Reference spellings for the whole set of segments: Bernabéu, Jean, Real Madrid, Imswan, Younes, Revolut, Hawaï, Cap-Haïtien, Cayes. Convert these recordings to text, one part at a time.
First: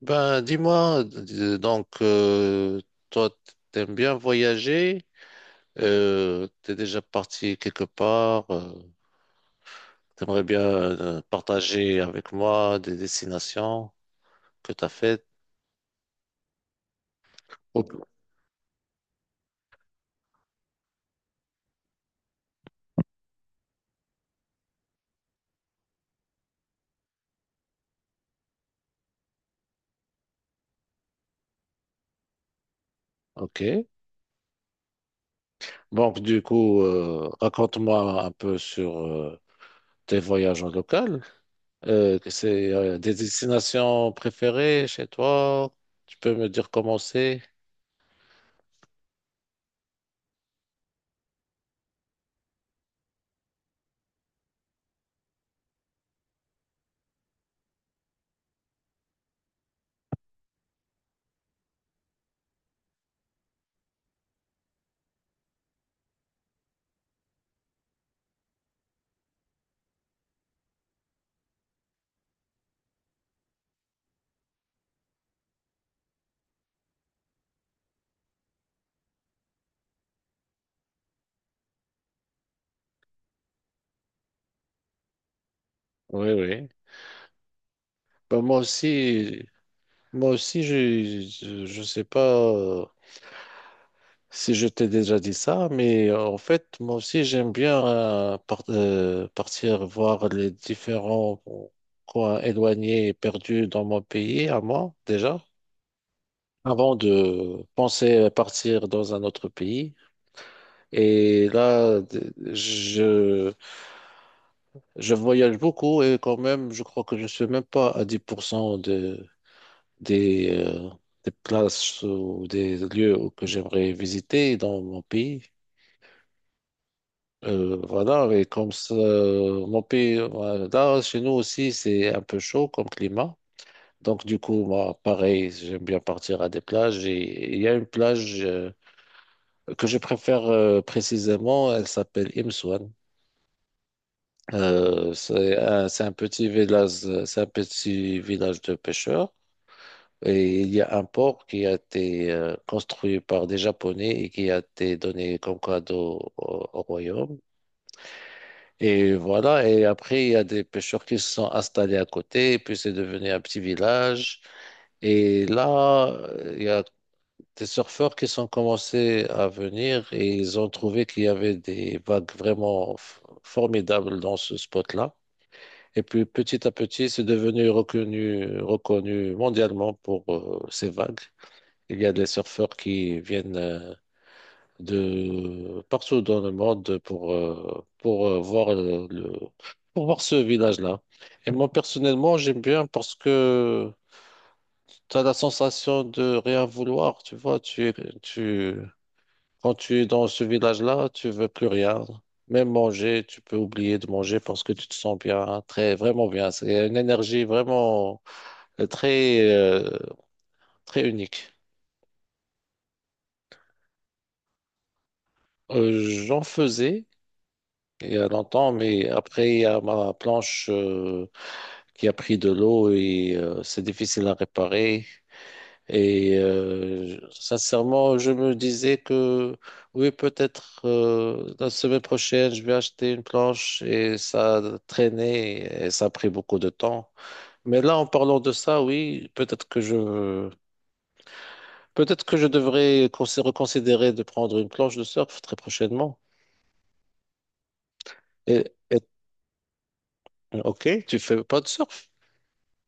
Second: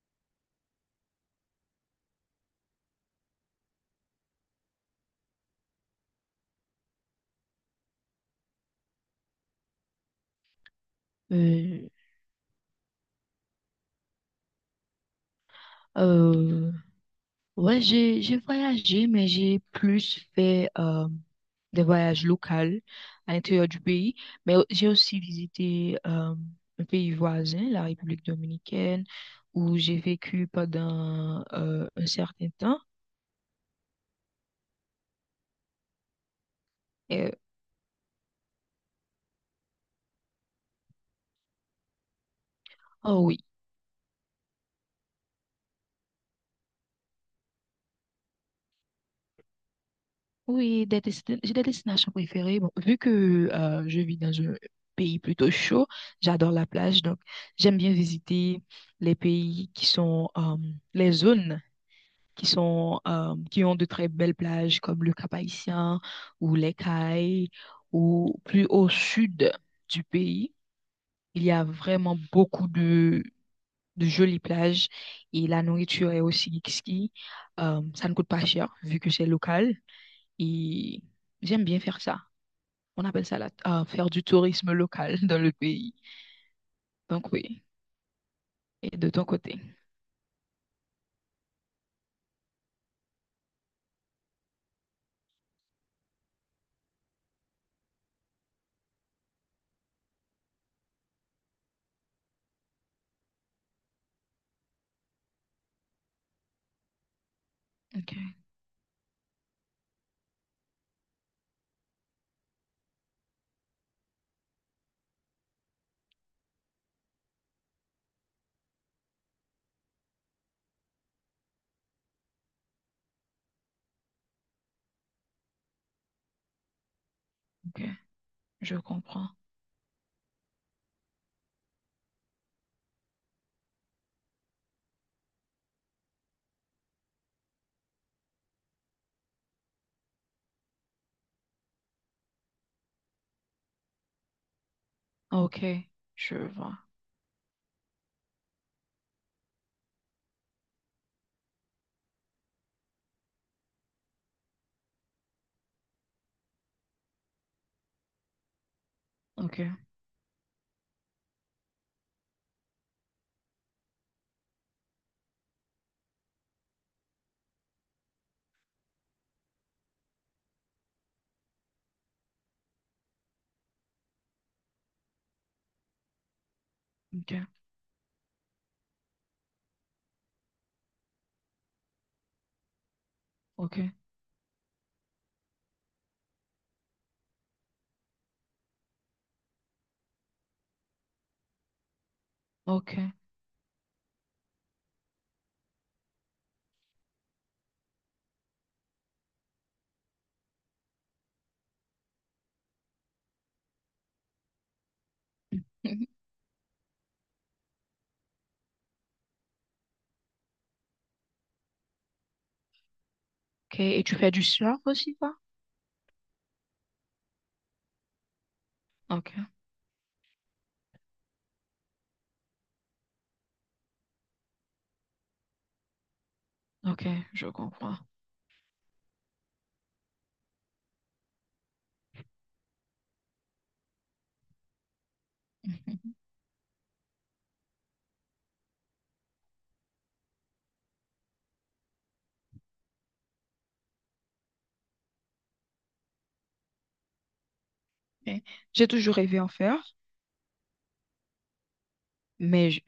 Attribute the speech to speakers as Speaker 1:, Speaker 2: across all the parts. Speaker 1: Ben, dis-moi, toi, t'aimes bien voyager, t'es déjà parti quelque part, t'aimerais bien
Speaker 2: Euh,
Speaker 1: partager avec moi des destinations que t'as faites.
Speaker 2: euh, ouais,
Speaker 1: Ok.
Speaker 2: j'ai voyagé, mais j'ai plus fait des voyages locaux à l'intérieur du pays. Mais j'ai aussi visité un pays voisin, la République dominicaine, où j'ai vécu pendant un certain temps.
Speaker 1: Ok. Donc, du coup,
Speaker 2: Et,
Speaker 1: raconte-moi un peu sur tes voyages en local. Que c'est des
Speaker 2: oh oui,
Speaker 1: destinations préférées chez toi? Tu peux me dire comment c'est?
Speaker 2: oui, j'ai des destinations préférées. Bon, vu que je vis dans un pays plutôt chaud, j'adore la plage, donc j'aime bien visiter les pays qui sont les zones. Qui sont, qui ont de très belles plages comme le Cap-Haïtien ou les Cayes ou plus au sud du pays. Il y a vraiment beaucoup de jolies plages et la nourriture est aussi exquise. Ça ne coûte pas cher vu que c'est local et j'aime bien faire ça. On appelle ça faire du tourisme local dans le pays.
Speaker 1: Oui, oui.
Speaker 2: Donc oui,
Speaker 1: Ben, moi
Speaker 2: et de ton
Speaker 1: aussi.
Speaker 2: côté.
Speaker 1: Moi aussi, je ne sais pas euh, si je t'ai déjà dit ça, mais en fait, moi aussi, j'aime bien partir voir les différents coins éloignés et perdus dans mon pays, à moi, déjà, avant de
Speaker 2: Ok,
Speaker 1: penser à partir dans un autre pays. Et là, je voyage beaucoup et quand même, je crois que je ne suis même pas à 10% des, euh, des places ou des lieux que j'aimerais visiter dans mon pays.
Speaker 2: ok.
Speaker 1: Voilà, et comme
Speaker 2: Je
Speaker 1: ça,
Speaker 2: comprends.
Speaker 1: mon pays, voilà, là, chez nous aussi, c'est un peu chaud comme climat. Donc, du coup, moi, pareil, j'aime bien partir à des plages. Et il y a une plage que je préfère précisément, elle s'appelle Imswan.
Speaker 2: Ah, ok,
Speaker 1: C'est un
Speaker 2: je
Speaker 1: petit
Speaker 2: vois.
Speaker 1: village, c'est un petit village de pêcheurs. Et il y a un port qui a été construit par des Japonais et qui a été donné comme cadeau au royaume. Et
Speaker 2: Ok,
Speaker 1: voilà, et après, il y a des pêcheurs qui se sont installés à côté, et puis c'est devenu un petit village. Et là, il y a des surfeurs qui sont commencés à venir et ils ont trouvé qu'il y avait des vagues vraiment formidables dans ce spot-là. Et puis petit à petit, c'est
Speaker 2: ok,
Speaker 1: devenu reconnu, reconnu mondialement pour ces vagues. Il y a des surfeurs qui viennent
Speaker 2: ok,
Speaker 1: de partout dans le monde pour voir ce village-là. Et moi, personnellement, j'aime bien
Speaker 2: ok.
Speaker 1: parce que tu as la sensation de rien vouloir, tu vois. Tu, quand tu es dans ce village-là, tu veux plus rien. Même manger, tu peux oublier de manger parce que tu te sens bien, très, vraiment bien. C'est une énergie vraiment euh, très, euh, très unique.
Speaker 2: Ok, et tu fais du surf aussi, toi?
Speaker 1: Euh, j'en faisais. Il y a longtemps, mais
Speaker 2: Ok,
Speaker 1: après, il y a ma planche qui a pris de l'eau et c'est difficile à réparer. Et
Speaker 2: ok, je comprends.
Speaker 1: sincèrement, je me disais que oui, peut-être la semaine prochaine, je vais acheter une planche et ça a traîné et ça a
Speaker 2: Mhm.
Speaker 1: pris beaucoup de temps. Mais là, en parlant de ça, oui, peut-être que je devrais reconsidérer de prendre une planche de surf très prochainement.
Speaker 2: Ok.
Speaker 1: Et,
Speaker 2: J'ai
Speaker 1: et-
Speaker 2: toujours rêvé en faire,
Speaker 1: ok, tu fais pas de surf?
Speaker 2: mais je-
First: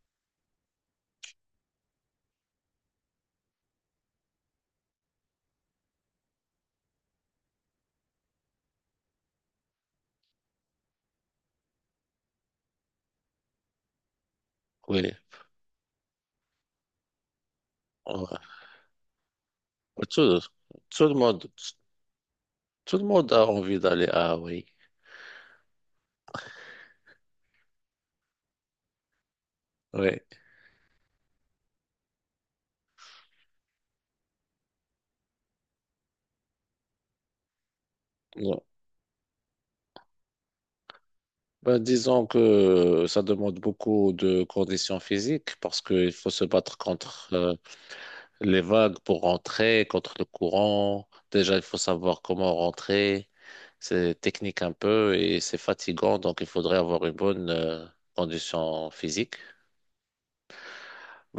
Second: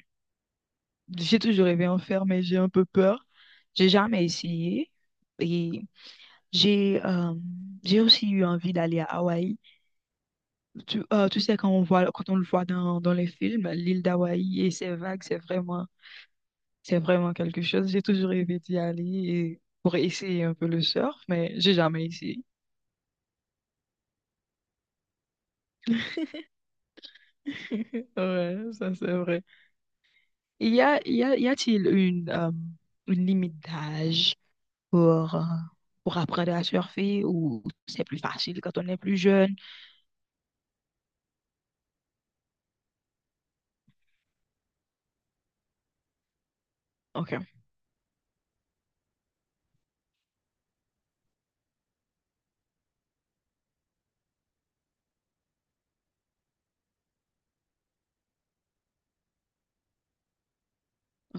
Speaker 2: j'ai toujours rêvé en faire, mais j'ai un peu peur. J'ai jamais essayé. Et j'ai euh, j'ai aussi eu envie d'aller à Hawaï. Tu sais, quand on voit, quand on le voit dans, dans les films, l'île d'Hawaï et ses
Speaker 1: Oui.
Speaker 2: vagues, c'est vraiment. C'est vraiment quelque chose. J'ai toujours
Speaker 1: Ouais.
Speaker 2: rêvé d'y aller et pour
Speaker 1: Tout,
Speaker 2: essayer un peu le
Speaker 1: tout le
Speaker 2: surf,
Speaker 1: monde,
Speaker 2: mais j'ai jamais essayé.
Speaker 1: tout le monde a envie d'aller à Hawaï.
Speaker 2: Ouais, ça c'est vrai.
Speaker 1: Oui.
Speaker 2: Y a-t-il une limite d'âge pour, euh, pour apprendre à surfer ou c'est plus facile
Speaker 1: Non.
Speaker 2: quand on est plus jeune?
Speaker 1: Ben, disons que ça demande beaucoup de conditions physiques parce qu'il faut se battre contre
Speaker 2: Ok,
Speaker 1: les vagues pour rentrer, contre le courant. Déjà, il faut savoir comment rentrer. C'est technique un peu et c'est fatigant, donc il faudrait avoir une bonne condition physique.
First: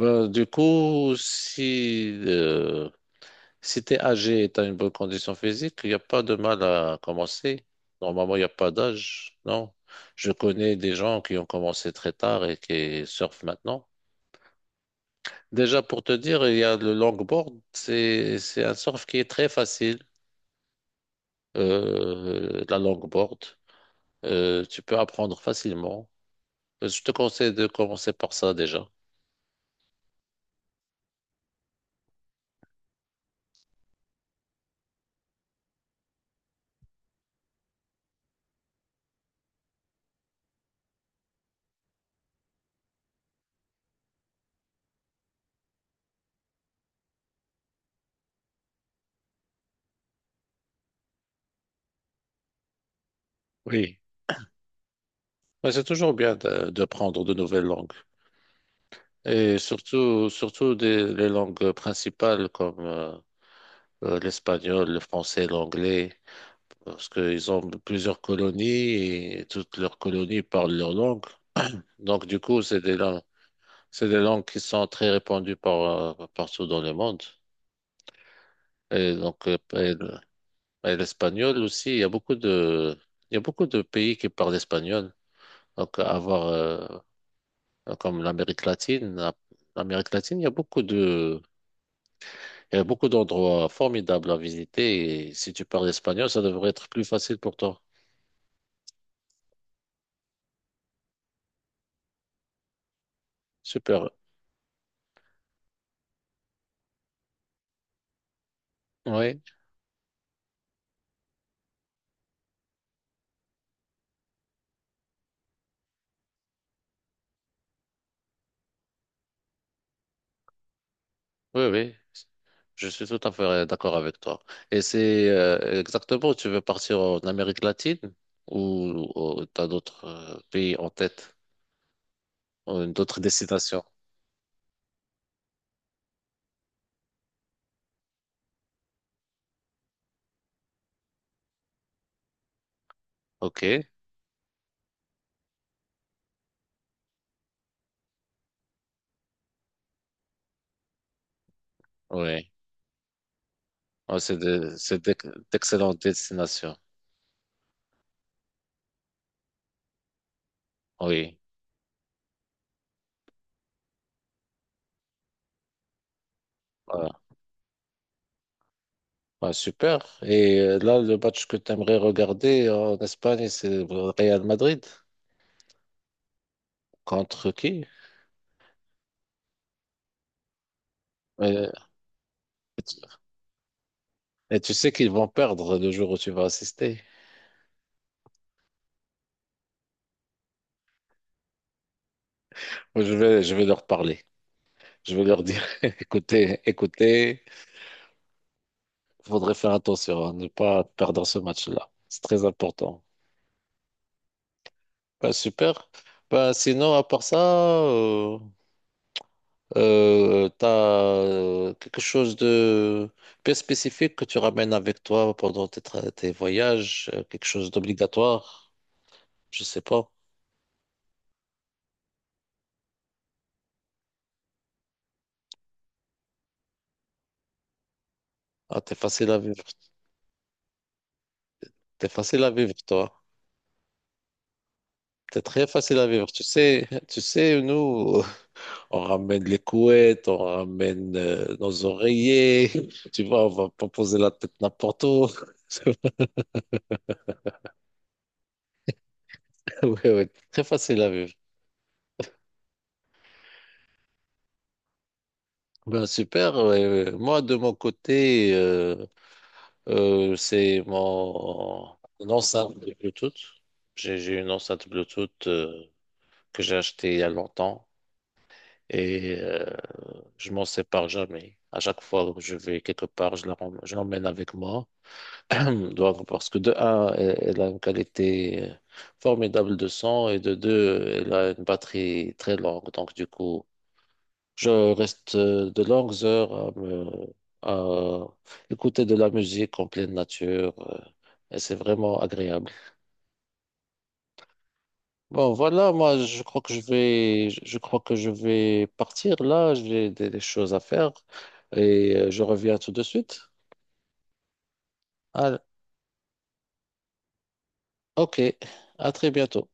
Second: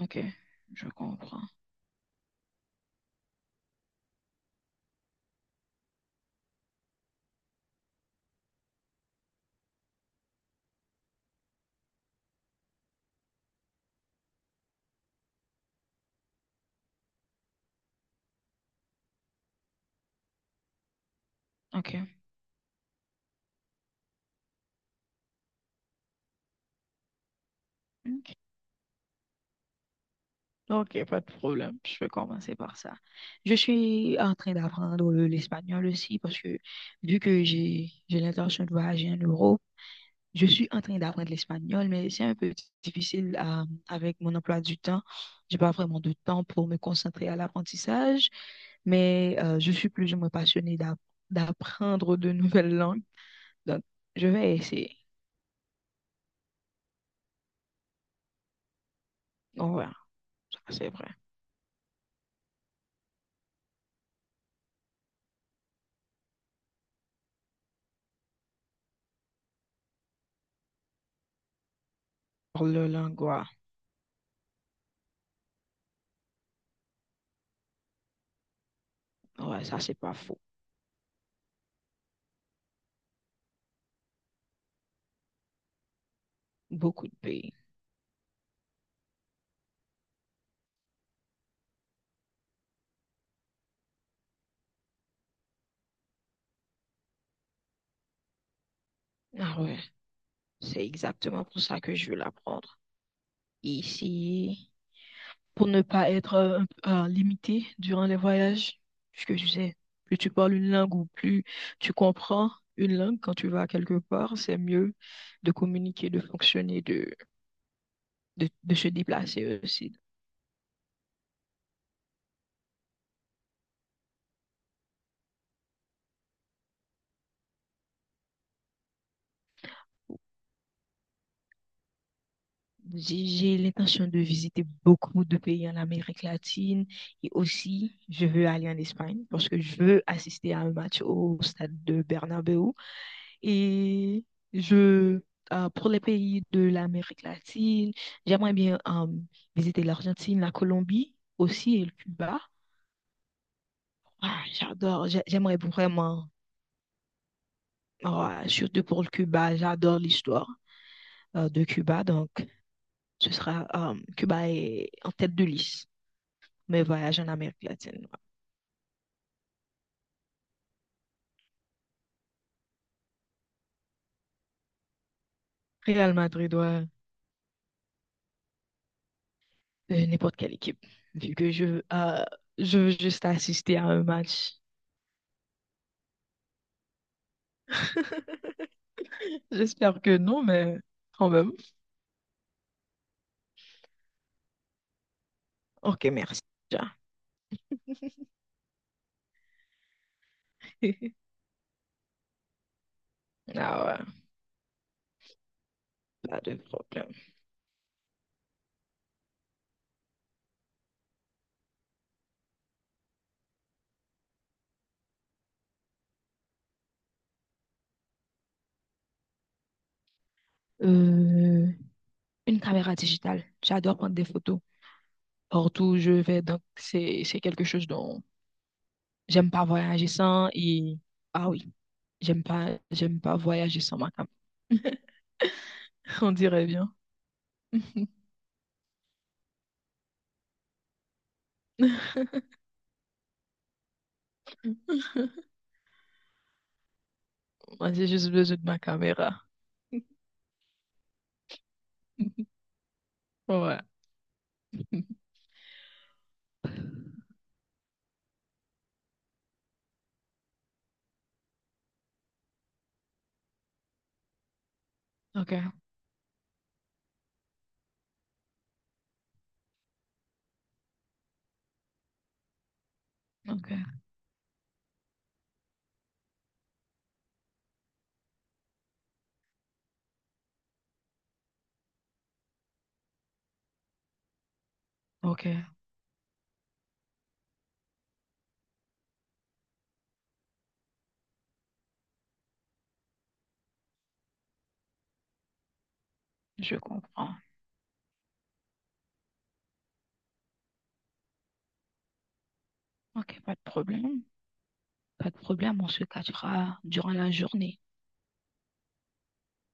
Speaker 2: ok,
Speaker 1: du
Speaker 2: je
Speaker 1: coup,
Speaker 2: comprends.
Speaker 1: si euh, Si t'es âgé et t'as une bonne condition physique, il n'y a pas de mal à commencer. Normalement, il n'y a pas d'âge, non. Je connais des gens qui ont commencé très tard et qui surfent maintenant. Déjà, pour te dire, il y a le longboard. C'est un surf qui est très facile,
Speaker 2: Ok,
Speaker 1: la longboard. Tu peux apprendre facilement. Je te conseille de commencer
Speaker 2: ok,
Speaker 1: par ça déjà.
Speaker 2: ok, pas de problème. Je vais commencer par ça. Je suis en train d'apprendre l'espagnol aussi parce que vu que j'ai l'intention de voyager en Europe, je suis en train d'apprendre l'espagnol, mais c'est un peu difficile à- avec mon emploi du temps. J'ai pas vraiment de temps pour me concentrer à l'apprentissage, mais je suis plus ou moins passionnée d'apprendre de nouvelles langues. Donc,
Speaker 1: Oui.
Speaker 2: je vais essayer.
Speaker 1: Ouais, c'est toujours bien de prendre de nouvelles langues. Et
Speaker 2: Ouais, ça
Speaker 1: surtout
Speaker 2: c'est vrai.
Speaker 1: les langues principales comme l'espagnol, le français, l'anglais, parce qu'ils ont plusieurs colonies et toutes leurs colonies parlent leur langue. Donc, du coup,
Speaker 2: Le langua,
Speaker 1: c'est des langues qui sont très répandues partout dans le monde. Et donc, euh,
Speaker 2: ouais, ça
Speaker 1: et
Speaker 2: c'est pas
Speaker 1: le-
Speaker 2: faux.
Speaker 1: et l'espagnol aussi, il y a beaucoup de pays qui parlent espagnol. Donc, avoir, euh,
Speaker 2: Beaucoup de pays.
Speaker 1: comme l'Amérique latine. L'Amérique latine, il y a beaucoup d'endroits formidables à visiter. Et si tu parles espagnol, ça devrait être plus facile pour toi.
Speaker 2: Ah ouais, c'est exactement pour ça que je veux l'apprendre.
Speaker 1: Super.
Speaker 2: Ici. Pour ne pas être un limité durant les voyages. Puisque
Speaker 1: Oui,
Speaker 2: tu sais, plus tu parles une langue ou plus tu comprends une langue quand tu vas quelque part, c'est mieux de communiquer, de fonctionner, de se déplacer aussi.
Speaker 1: oui, oui. Je suis tout à fait d'accord avec toi. Et c'est exactement, tu veux partir en Amérique latine ou tu as d'autres pays en tête, ou d'autres
Speaker 2: J'ai
Speaker 1: destinations?
Speaker 2: l'intention de visiter beaucoup de pays en Amérique latine et aussi je veux aller en Espagne parce que je veux assister à un match au stade de Bernabéu.
Speaker 1: Ok,
Speaker 2: Et je, pour les pays de l'Amérique latine, j'aimerais bien visiter l'Argentine, la Colombie aussi et le Cuba.
Speaker 1: oui. Ah, c'est
Speaker 2: Ah,
Speaker 1: de- c'est
Speaker 2: j'adore,
Speaker 1: d'ex-
Speaker 2: j'aimerais
Speaker 1: d'excellentes
Speaker 2: vraiment,
Speaker 1: destinations.
Speaker 2: ah, surtout pour le Cuba, j'adore l'histoire
Speaker 1: Oui.
Speaker 2: de Cuba. Donc, ce sera Cuba est en tête de liste, mes
Speaker 1: Voilà.
Speaker 2: voyages en Amérique latine.
Speaker 1: Ah, super. Et là, le match que tu aimerais regarder en Espagne, c'est le Real Madrid.
Speaker 2: Real Madrid, ouais,
Speaker 1: Contre qui?
Speaker 2: n'importe quelle équipe, vu que
Speaker 1: Euh,
Speaker 2: je
Speaker 1: Et
Speaker 2: veux
Speaker 1: tu
Speaker 2: juste assister à un match.
Speaker 1: tu sais qu'ils vont perdre le jour où tu vas assister.
Speaker 2: J'espère que non, mais quand même.
Speaker 1: Moi, je vais leur parler. Je vais leur dire,
Speaker 2: Ok, merci.
Speaker 1: écoutez,
Speaker 2: Jean.
Speaker 1: écoutez, il faudrait faire attention à ne pas perdre ce match-là. C'est très important.
Speaker 2: Ah ouais,
Speaker 1: Bah, super.
Speaker 2: pas
Speaker 1: Bah,
Speaker 2: de
Speaker 1: sinon, à
Speaker 2: problème.
Speaker 1: part ça, t'as quelque chose de bien spécifique que tu ramènes avec toi pendant tes voyages, quelque chose d'obligatoire, je sais pas.
Speaker 2: Euh, une caméra digitale. J'adore prendre des photos partout où je vais. Donc, c'est quelque chose dont
Speaker 1: Ah, t'es facile à
Speaker 2: j'aime
Speaker 1: vivre,
Speaker 2: pas voyager sans. Et ah oui,
Speaker 1: t'es facile à vivre,
Speaker 2: j'aime
Speaker 1: toi.
Speaker 2: pas voyager sans ma caméra.
Speaker 1: T'es très facile à vivre.
Speaker 2: On dirait bien.
Speaker 1: Tu sais, nous, on ramène les couettes, on ramène nos oreillers, tu vois, on va pas poser la tête n'importe où.
Speaker 2: Moi, j'ai juste besoin de ma caméra.
Speaker 1: Oui, oui, très facile à vivre.
Speaker 2: Ouais.
Speaker 1: Ben, super. Ouais, ouais. Moi, de mon côté, c'est mon une enceinte de Bluetooth. J'ai une enceinte Bluetooth
Speaker 2: Ok,
Speaker 1: que j'ai achetée il y a longtemps et je m'en sépare jamais. À chaque fois que je vais quelque part,
Speaker 2: ok,
Speaker 1: je l'emmène avec moi. Donc, parce que de un, elle, elle a une qualité formidable de son et de deux, elle a une batterie très longue. Donc du coup, je reste
Speaker 2: ok,
Speaker 1: de longues heures à écouter de la musique en pleine nature, et c'est vraiment agréable. Bon, voilà, moi,
Speaker 2: je comprends.
Speaker 1: je crois que je vais partir là. J'ai des choses à faire et je reviens tout de suite.
Speaker 2: Ok, pas de problème. Pas de
Speaker 1: Ah,
Speaker 2: problème, on se cachera durant la journée.
Speaker 1: ok, à très bientôt.